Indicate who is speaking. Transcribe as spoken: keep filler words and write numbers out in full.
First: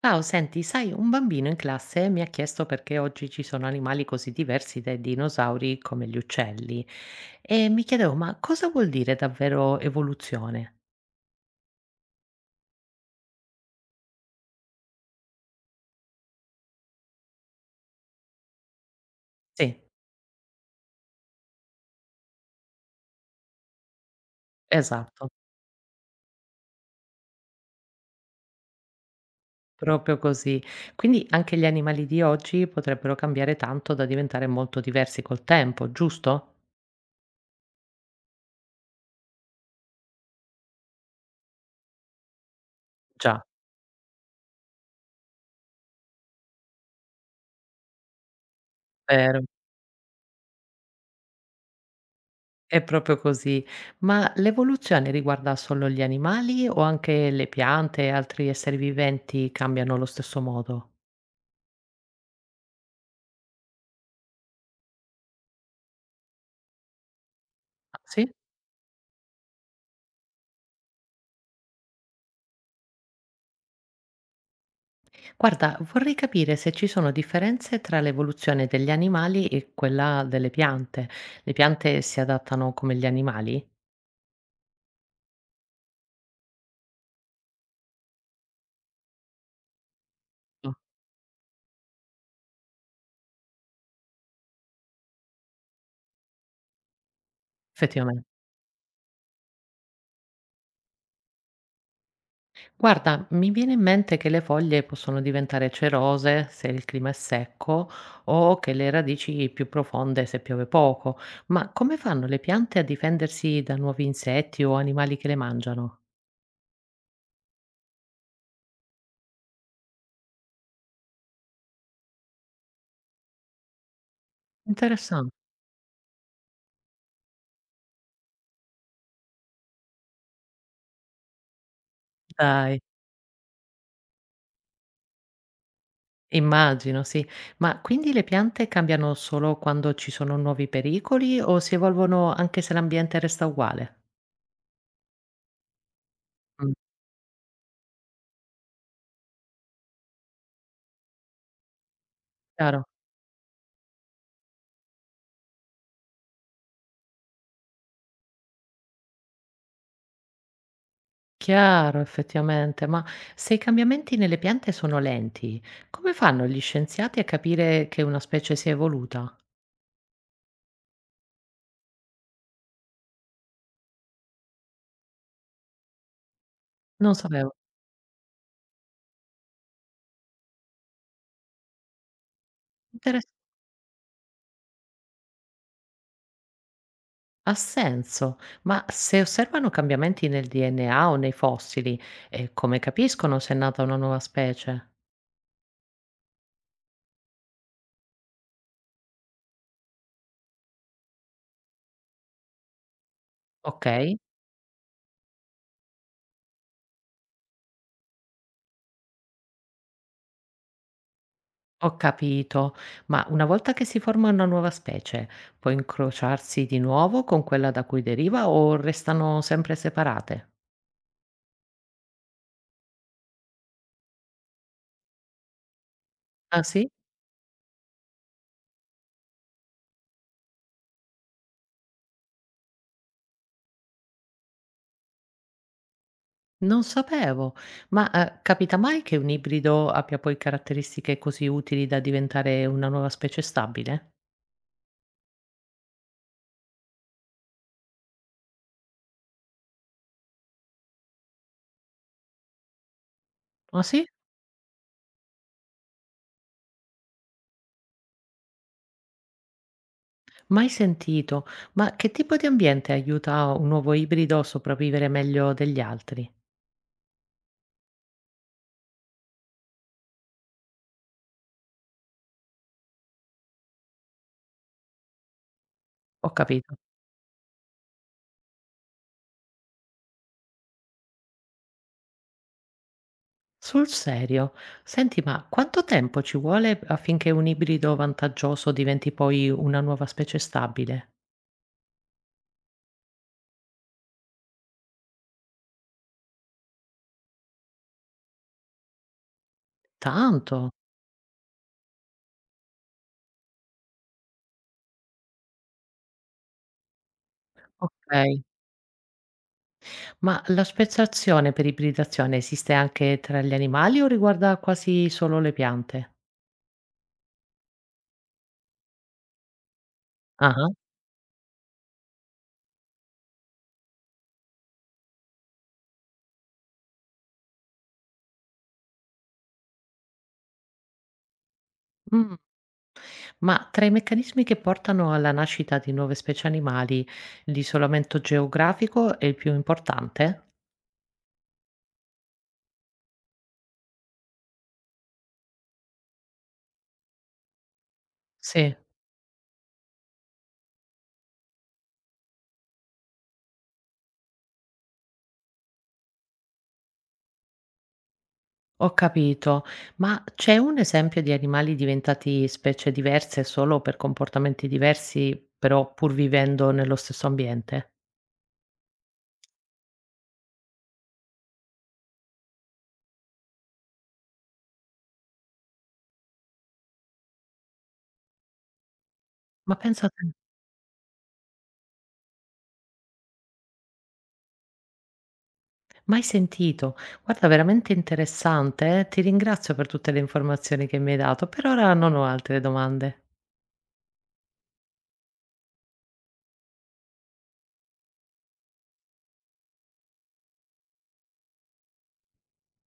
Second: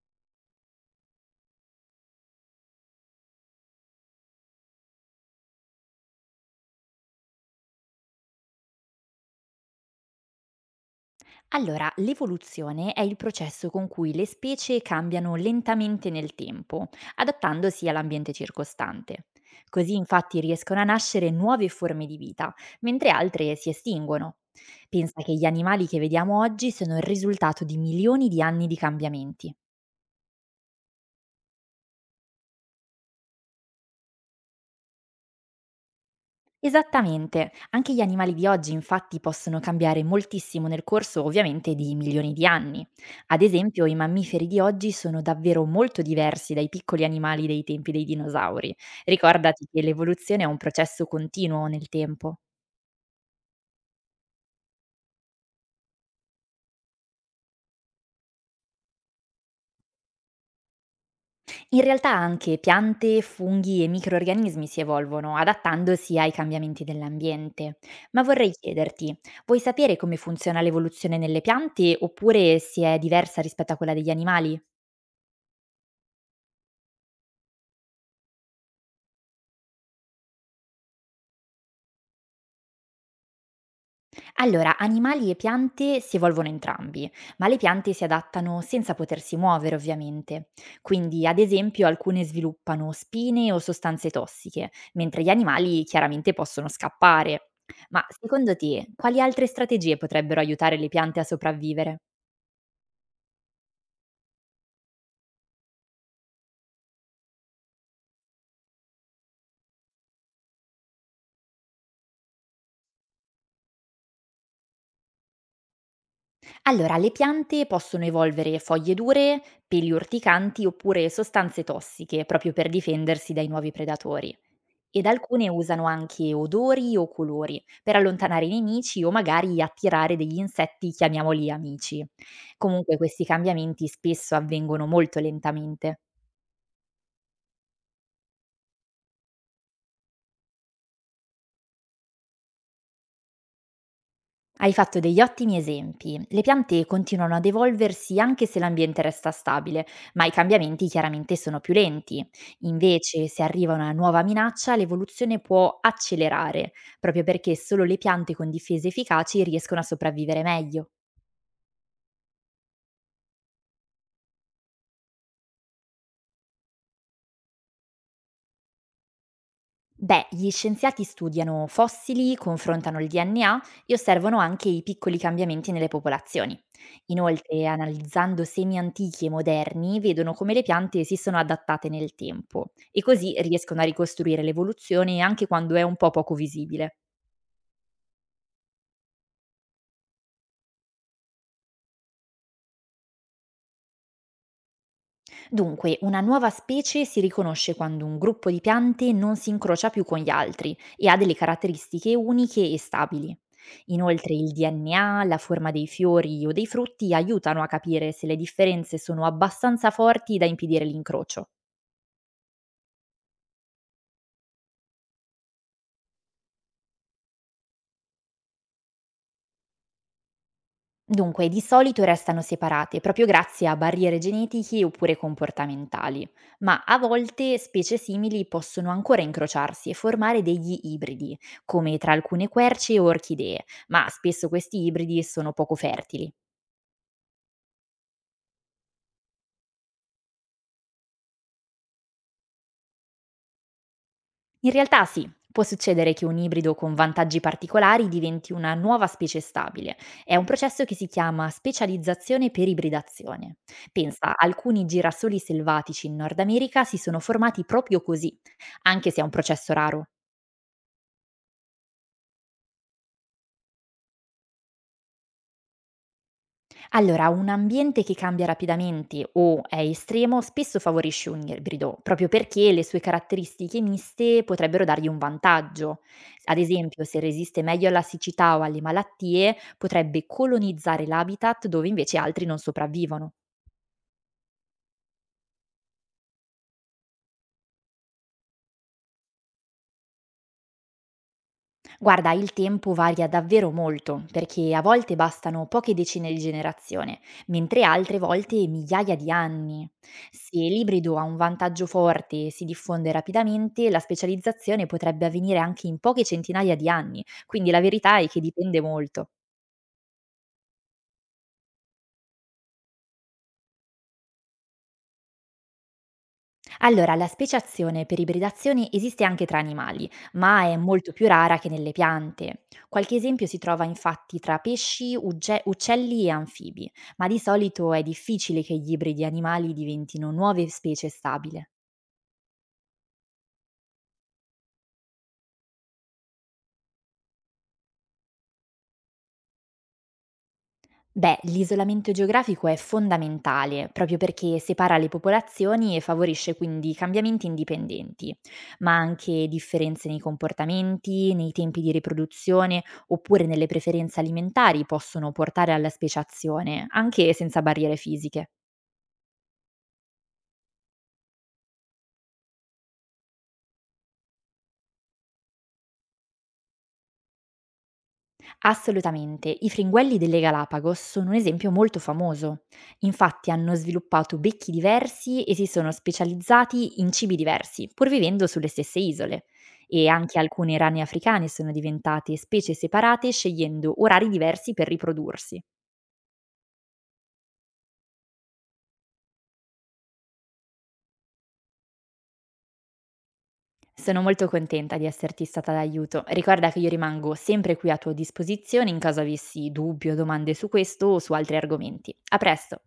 Speaker 1: Ciao, senti, sai, un bambino in classe mi ha chiesto perché oggi ci sono animali così diversi dai dinosauri come gli uccelli e mi chiedevo, ma cosa vuol dire davvero evoluzione?
Speaker 2: Allora, l'evoluzione è il processo con cui le specie cambiano lentamente nel tempo, adattandosi all'ambiente circostante.
Speaker 1: Sì,
Speaker 2: Così infatti riescono a nascere nuove forme di vita, mentre altre si estinguono. Pensa
Speaker 1: esatto,
Speaker 2: che gli animali che vediamo oggi sono il risultato di milioni di anni di cambiamenti.
Speaker 1: proprio così. Quindi anche gli animali di oggi potrebbero cambiare tanto da diventare molto diversi col tempo, giusto?
Speaker 2: Esattamente, anche gli animali di oggi infatti possono cambiare moltissimo nel corso ovviamente di milioni di anni. Ad
Speaker 1: Già,
Speaker 2: esempio i mammiferi di oggi sono davvero molto diversi dai piccoli animali dei tempi dei dinosauri.
Speaker 1: vero,
Speaker 2: Ricordati che l'evoluzione è un processo continuo nel tempo.
Speaker 1: è proprio così. Ma l'evoluzione riguarda solo gli animali o anche le piante e altri esseri viventi cambiano allo stesso modo?
Speaker 2: In realtà anche piante, funghi e microrganismi si evolvono, adattandosi ai cambiamenti dell'ambiente.
Speaker 1: Ah,
Speaker 2: Ma
Speaker 1: sì?
Speaker 2: vorrei chiederti, vuoi sapere come funziona l'evoluzione nelle piante oppure se è diversa rispetto a quella degli animali?
Speaker 1: Guarda, vorrei capire se ci sono differenze tra l'evoluzione degli animali e quella delle piante. Le piante si adattano come gli animali?
Speaker 2: Allora, animali e piante si evolvono entrambi, ma le piante si adattano senza potersi muovere ovviamente.
Speaker 1: No.
Speaker 2: Quindi, ad esempio, alcune sviluppano spine o sostanze tossiche, mentre gli animali chiaramente possono scappare. Ma
Speaker 1: Effettivamente.
Speaker 2: secondo te, quali altre strategie potrebbero aiutare le piante a sopravvivere?
Speaker 1: Guarda, mi viene in mente che le foglie possono diventare cerose se il clima è secco o che le radici più profonde se piove poco, ma come fanno le piante a difendersi da nuovi insetti o animali che le mangiano?
Speaker 2: Allora, le piante possono evolvere foglie dure, peli urticanti oppure sostanze tossiche, proprio per difendersi dai nuovi predatori. Ed
Speaker 1: Interessante.
Speaker 2: alcune usano anche odori o colori per allontanare i nemici o magari attirare degli insetti, chiamiamoli amici.
Speaker 1: Dai.
Speaker 2: Comunque questi cambiamenti spesso avvengono molto lentamente.
Speaker 1: Immagino, sì. Ma quindi le piante cambiano solo quando ci sono nuovi pericoli o si evolvono anche se l'ambiente resta uguale?
Speaker 2: Hai fatto degli ottimi esempi. Le
Speaker 1: Mm.
Speaker 2: piante continuano ad evolversi anche se l'ambiente resta stabile, ma i cambiamenti chiaramente sono più lenti.
Speaker 1: Chiaro,
Speaker 2: Invece, se arriva una nuova minaccia, l'evoluzione può accelerare, proprio perché solo le piante con difese efficaci riescono a sopravvivere meglio.
Speaker 1: chiaro, effettivamente, ma se i cambiamenti nelle piante sono lenti, come fanno gli scienziati a capire che una specie si è evoluta?
Speaker 2: Beh, gli scienziati studiano fossili, confrontano il D N A e osservano anche i piccoli cambiamenti nelle popolazioni.
Speaker 1: Non sapevo.
Speaker 2: Inoltre, analizzando semi antichi e moderni, vedono come le piante si sono adattate nel tempo e
Speaker 1: Interes-
Speaker 2: così riescono a ricostruire l'evoluzione anche quando è un po' poco visibile.
Speaker 1: Ha senso, ma se osservano cambiamenti nel D N A o nei fossili, eh, come capiscono se è nata una nuova specie?
Speaker 2: Dunque, una nuova specie si riconosce quando un gruppo di piante non si incrocia più con gli altri e ha delle caratteristiche uniche e stabili.
Speaker 1: Ok.
Speaker 2: Inoltre il D N A, la forma dei fiori o dei frutti aiutano a capire se le differenze sono abbastanza forti da impedire l'incrocio.
Speaker 1: Ho capito, ma una volta che si forma una nuova specie, può incrociarsi di nuovo con quella da cui deriva o restano sempre separate?
Speaker 2: Dunque, di solito restano separate proprio grazie a barriere genetiche oppure comportamentali,
Speaker 1: Ah
Speaker 2: ma
Speaker 1: sì?
Speaker 2: a volte specie simili possono ancora incrociarsi e formare degli ibridi, come tra alcune querce o orchidee, ma spesso questi ibridi sono poco fertili.
Speaker 1: Non sapevo, ma eh, capita mai che un ibrido abbia poi caratteristiche così utili da diventare una nuova specie stabile?
Speaker 2: In realtà sì, può succedere che un ibrido con vantaggi particolari diventi una nuova specie stabile. È un processo che si chiama specializzazione per ibridazione.
Speaker 1: Ah sì?
Speaker 2: Pensa, alcuni girasoli selvatici in Nord America si sono formati proprio così, anche se è un processo raro.
Speaker 1: Mai sentito, ma che tipo di ambiente aiuta un nuovo ibrido a sopravvivere meglio degli altri?
Speaker 2: Allora, un ambiente che cambia rapidamente o è estremo spesso favorisce un ibrido, proprio perché le sue caratteristiche miste potrebbero dargli un vantaggio.
Speaker 1: Ho
Speaker 2: Ad
Speaker 1: capito.
Speaker 2: esempio, se resiste meglio alla siccità o alle malattie, potrebbe colonizzare l'habitat dove invece altri non sopravvivono.
Speaker 1: Sul serio? Senti, ma quanto tempo ci vuole affinché un ibrido vantaggioso diventi poi una nuova specie stabile?
Speaker 2: Guarda, il tempo varia davvero molto, perché a volte bastano poche decine di generazioni, mentre altre volte migliaia di anni. Se
Speaker 1: Tanto?
Speaker 2: l'ibrido ha un vantaggio forte e si diffonde rapidamente, la specializzazione potrebbe avvenire anche in poche centinaia di anni, quindi la verità è che
Speaker 1: Okay.
Speaker 2: dipende molto.
Speaker 1: Ma la speciazione per ibridazione esiste anche tra gli animali o riguarda quasi solo le piante?
Speaker 2: Allora, la speciazione per ibridazione esiste anche tra animali, ma
Speaker 1: Ah-ah.
Speaker 2: è molto più rara che nelle piante. Qualche esempio si trova infatti tra pesci, ugge- uccelli e anfibi, ma di solito è difficile che gli ibridi animali diventino nuove specie stabili.
Speaker 1: Mm. Ma tra i meccanismi che portano alla nascita di nuove specie animali, l'isolamento geografico è il più importante?
Speaker 2: Beh, l'isolamento geografico è fondamentale, proprio perché separa le popolazioni e favorisce quindi cambiamenti indipendenti,
Speaker 1: Sì.
Speaker 2: ma anche differenze nei comportamenti, nei tempi di riproduzione oppure nelle preferenze alimentari possono portare alla speciazione, anche senza barriere fisiche.
Speaker 1: Ho capito, ma c'è un esempio di animali diventati specie diverse solo per comportamenti diversi, però pur vivendo nello stesso ambiente?
Speaker 2: Assolutamente, i fringuelli delle Galapagos sono un esempio molto famoso. Infatti hanno sviluppato becchi diversi e si sono specializzati in cibi diversi, pur vivendo sulle stesse isole.
Speaker 1: Ma penso
Speaker 2: E
Speaker 1: a te,
Speaker 2: anche alcune rane africane sono diventate specie separate scegliendo orari diversi per riprodursi.
Speaker 1: mai sentito. Guarda, veramente interessante, eh. Ti ringrazio per tutte le informazioni che mi hai dato. Per ora non ho altre domande.
Speaker 2: Sono molto contenta di esserti stata d'aiuto. Ricorda che io rimango sempre qui a tua disposizione in caso avessi dubbi o domande su questo o su altri argomenti. A presto!